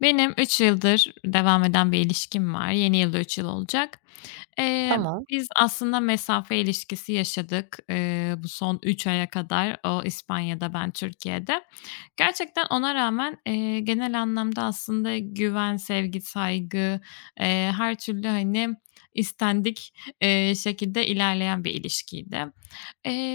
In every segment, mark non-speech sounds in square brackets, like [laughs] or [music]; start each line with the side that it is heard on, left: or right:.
left: Benim 3 yıldır devam eden bir ilişkim var. Yeni yılda 3 yıl olacak. Eee,
right: Tamam.
left: biz aslında mesafe ilişkisi yaşadık, bu son 3 aya kadar. O İspanya'da, ben Türkiye'de. Gerçekten ona rağmen, genel anlamda aslında güven, sevgi, saygı, her türlü, hani, istendik, şekilde ilerleyen bir ilişkiydi.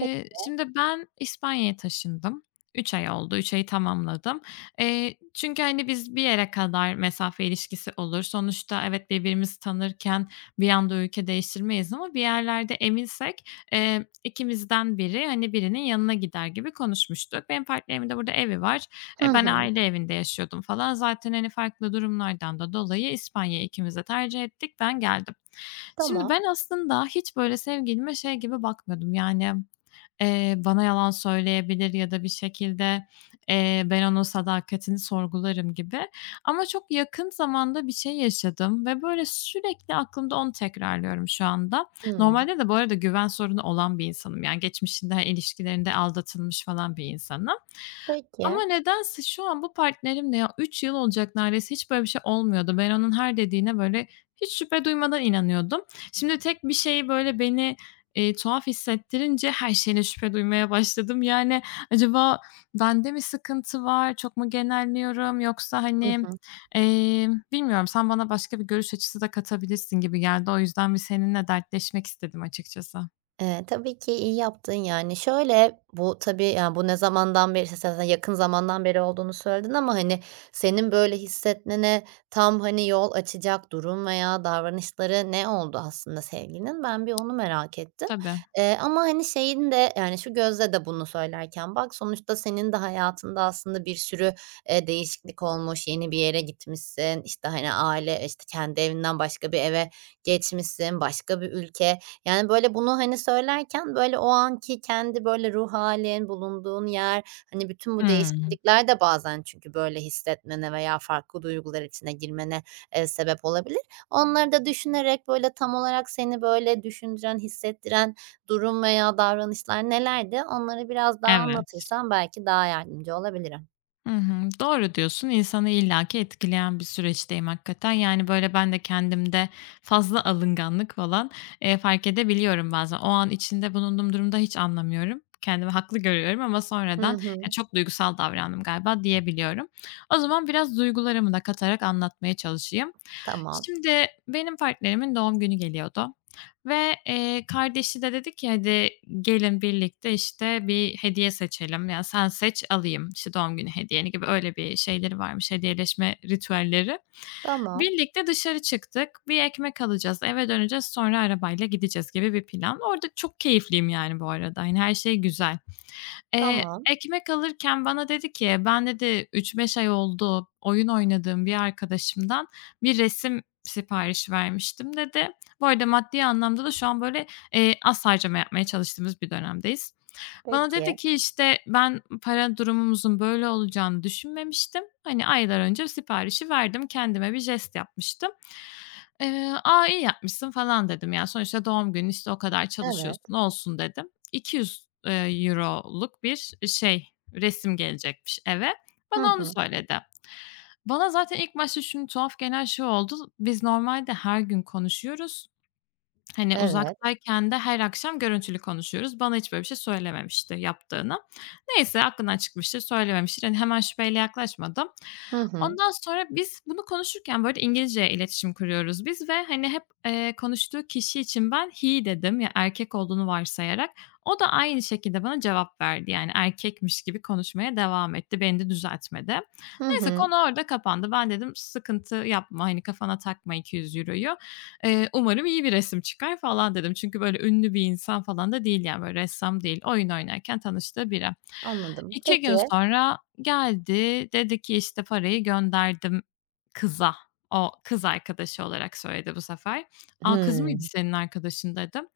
right: Peki.
left: şimdi ben İspanya'ya taşındım. 3 ay oldu, 3 ayı tamamladım. Çünkü, hani, biz bir yere kadar mesafe ilişkisi olur. Sonuçta evet, birbirimizi tanırken bir anda ülke değiştirmeyiz ama bir yerlerde eminsek, ikimizden biri, hani, birinin yanına gider gibi konuşmuştuk. Benim partnerimin de burada evi var.
right: Hı
left: E, ben
right: hı.
left: aile evinde yaşıyordum falan. Zaten, hani, farklı durumlardan da dolayı İspanya'yı ikimiz de tercih ettik. Ben geldim. Şimdi
right: Tamam.
left: ben aslında hiç böyle sevgilime şey gibi bakmıyordum, yani. Bana yalan söyleyebilir ya da bir şekilde, ben onun sadakatini sorgularım gibi. Ama çok yakın zamanda bir şey yaşadım ve böyle sürekli aklımda onu tekrarlıyorum şu anda.
right: Hımm.
left: Normalde de bu arada güven sorunu olan bir insanım. Yani geçmişinde ilişkilerinde aldatılmış falan bir insanım. Ama
right: Peki.
left: nedense şu an bu partnerimle ya 3 yıl olacak neredeyse hiç böyle bir şey olmuyordu. Ben onun her dediğine böyle hiç şüphe duymadan inanıyordum. Şimdi tek bir şeyi böyle beni tuhaf hissettirince her şeyine şüphe duymaya başladım. Yani, acaba bende mi sıkıntı var, çok mu genelliyorum yoksa,
right: Hı
left: hani,
right: hı.
left: bilmiyorum, sen bana başka bir görüş açısı da katabilirsin gibi geldi. O yüzden bir seninle dertleşmek istedim açıkçası.
right: Tabii ki iyi yaptın, yani. Şöyle, bu tabii, yani, bu ne zamandan beri, işte, sen zaten yakın zamandan beri olduğunu söyledin ama, hani, senin böyle hissetmene tam, hani, yol açacak durum veya davranışları ne oldu aslında sevgilinin? Ben bir onu merak ettim.
left: Tabii.
right: Ama, hani, şeyin de, yani, şu gözle de bunu söylerken bak, sonuçta senin de hayatında aslında bir sürü, değişiklik olmuş, yeni bir yere gitmişsin, işte, hani, aile, işte, kendi evinden başka bir eve geçmişsin, başka bir ülke. Yani, böyle, bunu, hani, söylerken, böyle, o anki kendi, böyle, ruh halin, bulunduğun yer, hani, bütün bu
left: Hımm.
right: değişiklikler de bazen çünkü böyle hissetmene veya farklı duygular içine girmene, sebep olabilir. Onları da düşünerek, böyle, tam olarak seni, böyle, düşündüren, hissettiren durum veya davranışlar nelerdi? Onları biraz daha
left: Evet.
right: anlatırsan belki daha yardımcı olabilirim.
left: Hı hı. Doğru diyorsun. İnsanı illaki etkileyen bir süreçteyim hakikaten. Yani, böyle, ben de kendimde fazla alınganlık falan, fark edebiliyorum bazen. O an içinde bulunduğum durumda hiç anlamıyorum. Kendimi haklı görüyorum ama sonradan,
right: Hı
left: "Ya,
right: hı.
left: çok duygusal davrandım galiba." diyebiliyorum. O zaman biraz duygularımı da katarak anlatmaya çalışayım.
right: Tamam,
left: Şimdi benim partnerimin doğum günü geliyordu ve, kardeşi de dedi ki, "Hadi gelin birlikte, işte, bir hediye seçelim. Yani sen seç, alayım, işte, doğum günü hediyeni." gibi öyle bir şeyleri varmış, hediyeleşme ritüelleri.
right: tamam,
left: Birlikte dışarı çıktık. Bir ekmek alacağız, eve döneceğiz, sonra arabayla gideceğiz gibi bir plan. Orada çok keyifliyim, yani, bu arada. Yani her şey güzel. Eee,
right: tamam.
left: ekmek alırken bana dedi ki, ben dedi üç beş ay oldu oyun oynadığım bir arkadaşımdan bir resim siparişi vermiştim dedi. Bu arada maddi anlamda da şu an böyle, az harcama yapmaya çalıştığımız bir dönemdeyiz. Bana
right: Peki.
left: dedi ki, işte, ben para durumumuzun böyle olacağını düşünmemiştim. Hani, aylar önce siparişi verdim, kendime bir jest yapmıştım. "A, iyi yapmışsın." falan dedim. "Ya, sonuçta doğum günü işte, o kadar
right: Evet.
left: çalışıyorsun, olsun." dedim. 200, Euro'luk bir şey, resim gelecekmiş eve.
right: Hı
left: Bana onu
right: hı.
left: söyledi. Bana zaten ilk başta şunu tuhaf gelen şey oldu. Biz normalde her gün konuşuyoruz. Hani,
right: Evet.
left: uzaktayken de her akşam görüntülü konuşuyoruz. Bana hiç böyle bir şey söylememişti yaptığını. Neyse, aklından çıkmıştır, söylememiştir. Hani, hemen şüpheyle yaklaşmadım.
right: Hı hı.
left: Ondan sonra biz bunu konuşurken böyle İngilizce iletişim kuruyoruz biz ve, hani, hep, konuştuğu kişi için ben "he" dedim ya erkek olduğunu varsayarak. O da aynı şekilde bana cevap verdi. Yani erkekmiş gibi konuşmaya devam etti. Beni de düzeltmedi.
right: Hı
left: Neyse,
right: hı.
left: konu orada kapandı. Ben dedim, "Sıkıntı yapma, hani, kafana takma €200'yu." Umarım iyi bir resim çıkar falan dedim. Çünkü böyle ünlü bir insan falan da değil yani, böyle ressam değil. Oyun oynarken tanıştığı biri.
right: Anladım.
left: 2
right: Peki.
left: gün sonra geldi, dedi ki, işte, parayı gönderdim kıza. O kız arkadaşı olarak söyledi bu sefer. "A, kız
right: Hıı.
left: mıydı senin arkadaşın?" dedim.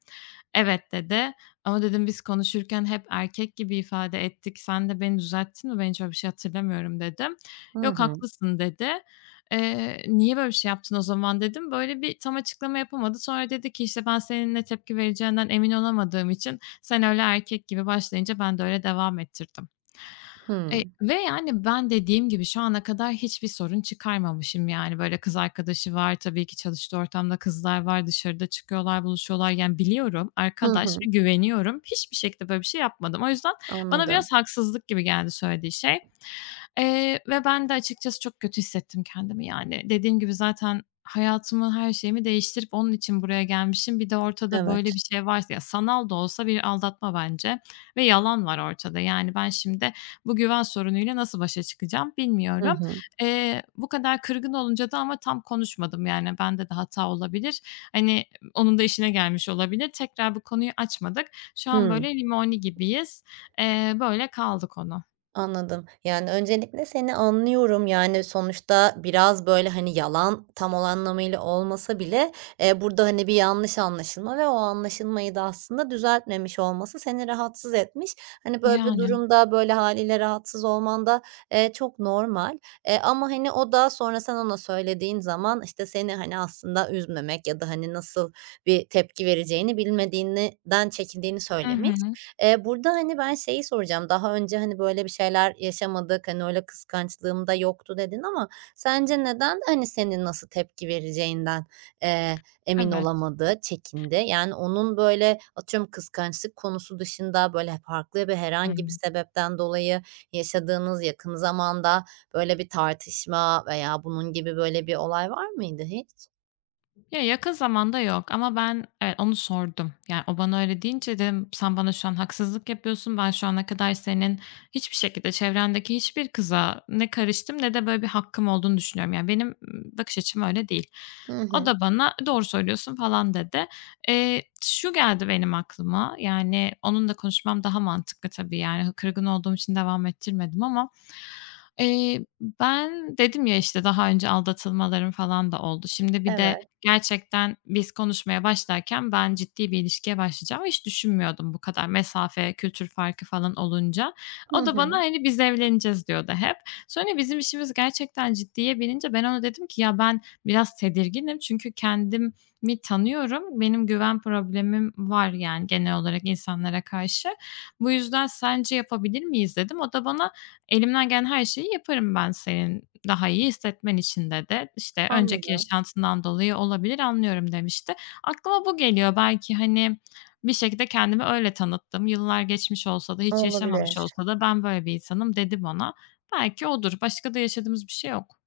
left: "Evet." dedi. "Ama" dedim, "biz konuşurken hep erkek gibi ifade ettik. Sen de beni düzelttin mi? Ben hiç öyle bir şey hatırlamıyorum." dedim.
right: Hı
left: "Yok,
right: hı.
left: haklısın." dedi. "Niye böyle bir şey yaptın o zaman?" dedim. Böyle bir tam açıklama yapamadı. Sonra dedi ki, işte, "Ben senin ne tepki vereceğinden emin olamadığım için sen öyle erkek gibi başlayınca ben de öyle devam ettirdim."
right: Hı.
left: Ve yani ben dediğim gibi şu ana kadar hiçbir sorun çıkarmamışım. Yani, böyle, kız arkadaşı var, tabii ki çalıştığı ortamda kızlar var, dışarıda çıkıyorlar, buluşuyorlar. Yani, biliyorum,
right: Hı
left: arkadaş
right: hı.
left: ve güveniyorum. Hiçbir şekilde böyle bir şey yapmadım. O yüzden bana
right: Anladım.
left: biraz haksızlık gibi geldi söylediği şey, ve ben de açıkçası çok kötü hissettim kendimi. Yani, dediğim gibi zaten hayatımı, her şeyimi değiştirip onun için buraya gelmişim. Bir de ortada böyle
right: Evet.
left: bir şey varsa, ya, sanal da olsa bir aldatma bence ve yalan var ortada. Yani, ben şimdi bu güven sorunuyla nasıl başa çıkacağım
right: Hı
left: bilmiyorum.
right: hı.
left: Bu kadar kırgın olunca da ama tam konuşmadım, yani, bende de hata olabilir. Hani, onun da işine gelmiş olabilir. Tekrar bu konuyu açmadık. Şu an
right: Hıı.
left: böyle limoni gibiyiz. Böyle kaldı konu.
right: Anladım. Yani, öncelikle seni anlıyorum. Yani, sonuçta biraz, böyle, hani, yalan tam olan anlamıyla olmasa bile, burada, hani, bir yanlış anlaşılma ve o anlaşılmayı da aslında düzeltmemiş olması seni rahatsız etmiş. Hani, böyle bir
left: Yani.
right: durumda, böyle, haliyle rahatsız olman da, çok normal. Ama, hani, o da sonra sen ona söylediğin zaman, işte, seni, hani, aslında üzmemek ya da, hani, nasıl bir tepki vereceğini bilmediğinden çekindiğini
left: Hı
right: söylemiş.
left: hı.
right: Burada, hani, ben şeyi soracağım, daha önce, hani, böyle bir şeyler yaşamadık, hani, öyle kıskançlığım da yoktu dedin ama sence neden, hani, senin nasıl tepki vereceğinden, eee, emin
left: Evet.
right: olamadı, çekindi? Yani onun böyle, atıyorum, kıskançlık konusu dışında, böyle, farklı bir herhangi bir
left: Hıı.
right: sebepten dolayı yaşadığınız yakın zamanda böyle bir tartışma veya bunun gibi böyle bir olay var mıydı hiç?
left: Ya, yakın zamanda yok ama ben, evet, onu sordum. Yani, o bana öyle deyince dedim, "Sen bana şu an haksızlık yapıyorsun. Ben şu ana kadar senin hiçbir şekilde çevrendeki hiçbir kıza ne karıştım ne de böyle bir hakkım olduğunu düşünüyorum. Yani, benim, bakış açım öyle değil."
right: Hı
left: O
right: hı.
left: da bana, "Doğru söylüyorsun." falan dedi. Şu geldi benim aklıma, yani, onunla konuşmam daha mantıklı tabii, yani, kırgın olduğum için devam ettirmedim ama, eee, ben dedim ya, işte, daha önce aldatılmalarım falan da oldu. Şimdi bir de.
right: Evet.
left: Gerçekten biz konuşmaya başlarken ben ciddi bir ilişkiye başlayacağımı hiç düşünmüyordum bu kadar mesafe, kültür farkı falan olunca.
right: Hı
left: O da bana,
right: hı.
left: hani, "Biz evleneceğiz." diyordu hep. Sonra bizim işimiz gerçekten ciddiye binince ben ona dedim ki, "Ya, ben biraz tedirginim çünkü kendimi tanıyorum. Benim güven problemim var, yani, genel olarak insanlara karşı. Bu yüzden sence yapabilir miyiz?" dedim. O da bana, "Elimden gelen her şeyi yaparım ben senin daha iyi hissetmen için de, işte, önceki
right: Anladım.
left: yaşantından dolayı olabilir, anlıyorum demişti. Aklıma bu geliyor. Belki, hani, bir şekilde kendimi öyle tanıttım. Yıllar geçmiş olsa da, hiç yaşamamış
right: Olabilir.
left: olsa da "Ben böyle bir insanım." dedim ona. Belki odur. Başka da yaşadığımız bir şey yok.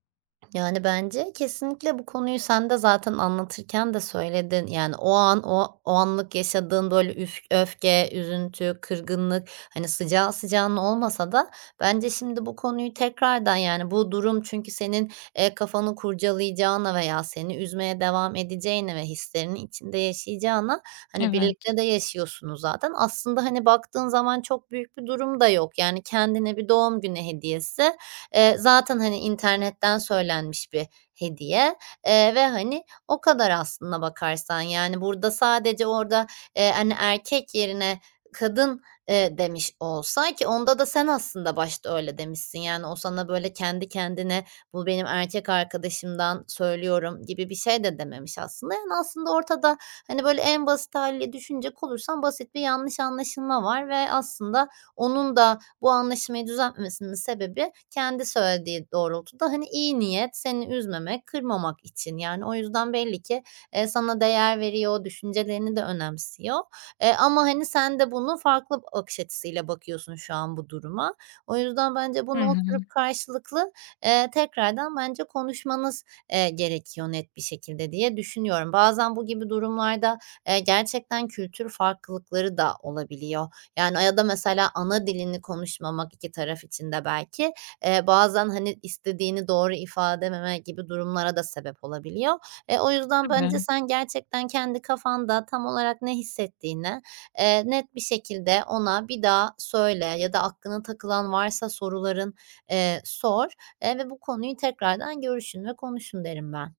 right: Yani, bence kesinlikle bu konuyu sen de zaten anlatırken de söyledin. Yani, o an, o anlık yaşadığın, böyle, üf öfke, üzüntü, kırgınlık, hani, sıcağı sıcağına olmasa da bence şimdi bu konuyu tekrardan, yani, bu durum çünkü senin, kafanı kurcalayacağına veya seni üzmeye devam edeceğine ve hislerini içinde yaşayacağına, hani,
left: Evet.
right: birlikte de yaşıyorsunuz zaten. Aslında, hani, baktığın zaman çok büyük bir durum da yok. Yani, kendine bir doğum günü hediyesi. Zaten, hani, internetten söylenmiş bir hediye, ve, hani, o kadar aslına bakarsan. Yani, burada sadece orada, hani, erkek yerine kadın, demiş olsa ki onda da sen aslında başta öyle demişsin. Yani, o sana, böyle, kendi kendine "Bu benim erkek arkadaşımdan söylüyorum." gibi bir şey de dememiş aslında. Yani, aslında ortada, hani, böyle, en basit hâliyle düşünecek olursan basit bir yanlış anlaşılma var ve aslında onun da bu anlaşmayı düzeltmesinin sebebi kendi söylediği doğrultuda, hani, iyi niyet, seni üzmemek, kırmamak için. Yani, o yüzden belli ki, sana değer veriyor, düşüncelerini de önemsiyor, ama, hani, sen de bunu farklı bakış açısıyla bakıyorsun şu an bu duruma. O yüzden bence
left: Hı
right: bunu
left: hı.
right: oturup karşılıklı, tekrardan bence konuşmanız, gerekiyor net bir şekilde diye düşünüyorum. Bazen bu gibi durumlarda, gerçekten kültür farklılıkları da olabiliyor. Yani, ya da mesela ana dilini konuşmamak iki taraf için de belki, bazen, hani, istediğini doğru ifade edememe gibi durumlara da sebep olabiliyor. E, o yüzden bence
left: Tabii.
right: sen gerçekten kendi kafanda tam olarak ne hissettiğini, net bir şekilde ona bir daha söyle ya da aklına takılan varsa soruların, sor, ve bu konuyu tekrardan görüşün ve konuşun derim ben.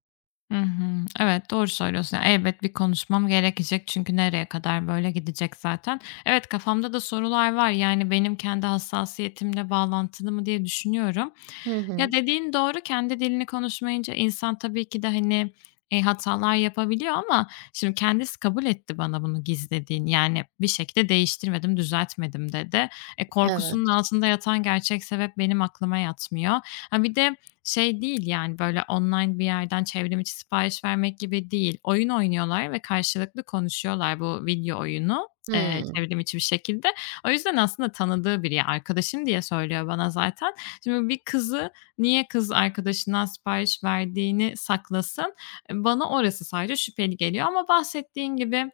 left: Hı hı. Evet, doğru söylüyorsun. Ya, elbet bir konuşmam gerekecek çünkü nereye kadar böyle gidecek zaten. Evet, kafamda da sorular var. Yani benim kendi hassasiyetimle bağlantılı mı diye düşünüyorum.
right: Hı hı.
left: Ya, dediğin doğru, kendi dilini konuşmayınca insan tabii ki de, hani, hatalar yapabiliyor ama şimdi kendisi kabul etti bana bunu gizlediğini. Yani bir şekilde değiştirmedim, düzeltmedim dedi. E, korkusunun
right: Evet.
left: altında yatan gerçek sebep benim aklıma yatmıyor. Ha, bir de şey değil, yani, böyle, online bir yerden çevrim içi sipariş vermek gibi değil. Oyun oynuyorlar ve karşılıklı konuşuyorlar bu video oyunu,
right: Hı
left: çevrim içi bir şekilde. O yüzden aslında tanıdığı biri. Ya, arkadaşım diye söylüyor bana zaten. Şimdi bir kızı niye kız arkadaşından sipariş verdiğini saklasın? Bana orası sadece şüpheli geliyor ama bahsettiğin gibi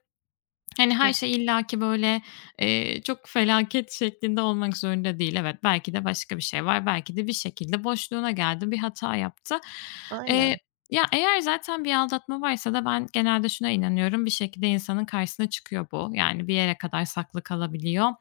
left: hani,
right: Hı.
left: her şey illaki, böyle, çok felaket şeklinde olmak zorunda değil. Evet, belki de başka bir şey var. Belki de bir şekilde boşluğuna geldi, bir hata yaptı. Eee,
right: Aynen.
left: ya, eğer zaten bir aldatma varsa da ben genelde şuna inanıyorum, bir şekilde insanın karşısına çıkıyor bu. Yani, bir yere kadar saklı kalabiliyor.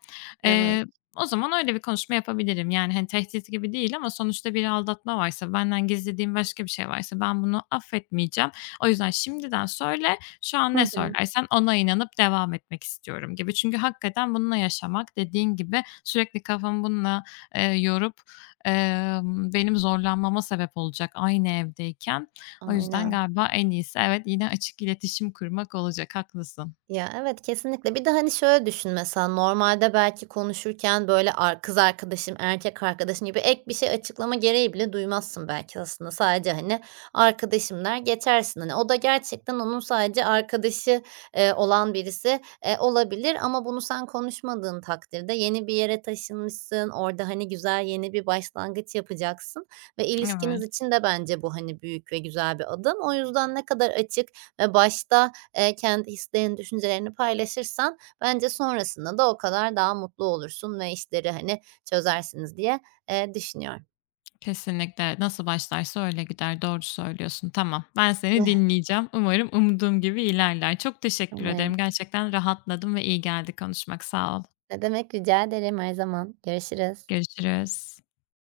right: Evet.
left: Eee, o zaman öyle bir konuşma yapabilirim. Yani, hani, tehdit gibi değil ama sonuçta bir aldatma varsa, benden gizlediğim başka bir şey varsa ben bunu affetmeyeceğim. O yüzden şimdiden söyle, şu an
right: Hı
left: ne
right: hı.
left: söylersen ona inanıp devam etmek istiyorum gibi. Çünkü hakikaten bununla yaşamak dediğin gibi sürekli kafamı bununla, yorup, benim zorlanmama sebep olacak aynı evdeyken. O yüzden
right: Aynen.
left: galiba en iyisi evet, yine açık iletişim kurmak olacak. Haklısın.
right: Ya, evet, kesinlikle. Bir de, hani, şöyle düşün mesela, normalde belki konuşurken, böyle, ar kız arkadaşım, erkek arkadaşım gibi ek bir şey açıklama gereği bile duymazsın belki aslında. Sadece, hani, arkadaşım der geçersin. Hani, o da gerçekten onun sadece arkadaşı, olan birisi, olabilir ama bunu sen konuşmadığın takdirde yeni bir yere taşınmışsın, orada, hani, güzel yeni bir başlangıç yapacaksın ve ilişkiniz
left: Evet,
right: için de bence bu, hani, büyük ve güzel bir adım. O yüzden ne kadar açık ve başta kendi hislerini, düşüncelerini paylaşırsan bence sonrasında da o kadar daha mutlu olursun ve işleri, hani, çözersiniz diye, düşünüyorum.
left: kesinlikle. Nasıl başlarsa öyle gider. Doğru söylüyorsun. Tamam, ben seni
right: [laughs]
left: dinleyeceğim. Umarım umduğum gibi ilerler. Çok teşekkür
right: Umarım.
left: ederim. Gerçekten rahatladım ve iyi geldi konuşmak. Sağ ol.
right: Ne demek, rica ederim her zaman. Görüşürüz.
left: Görüşürüz.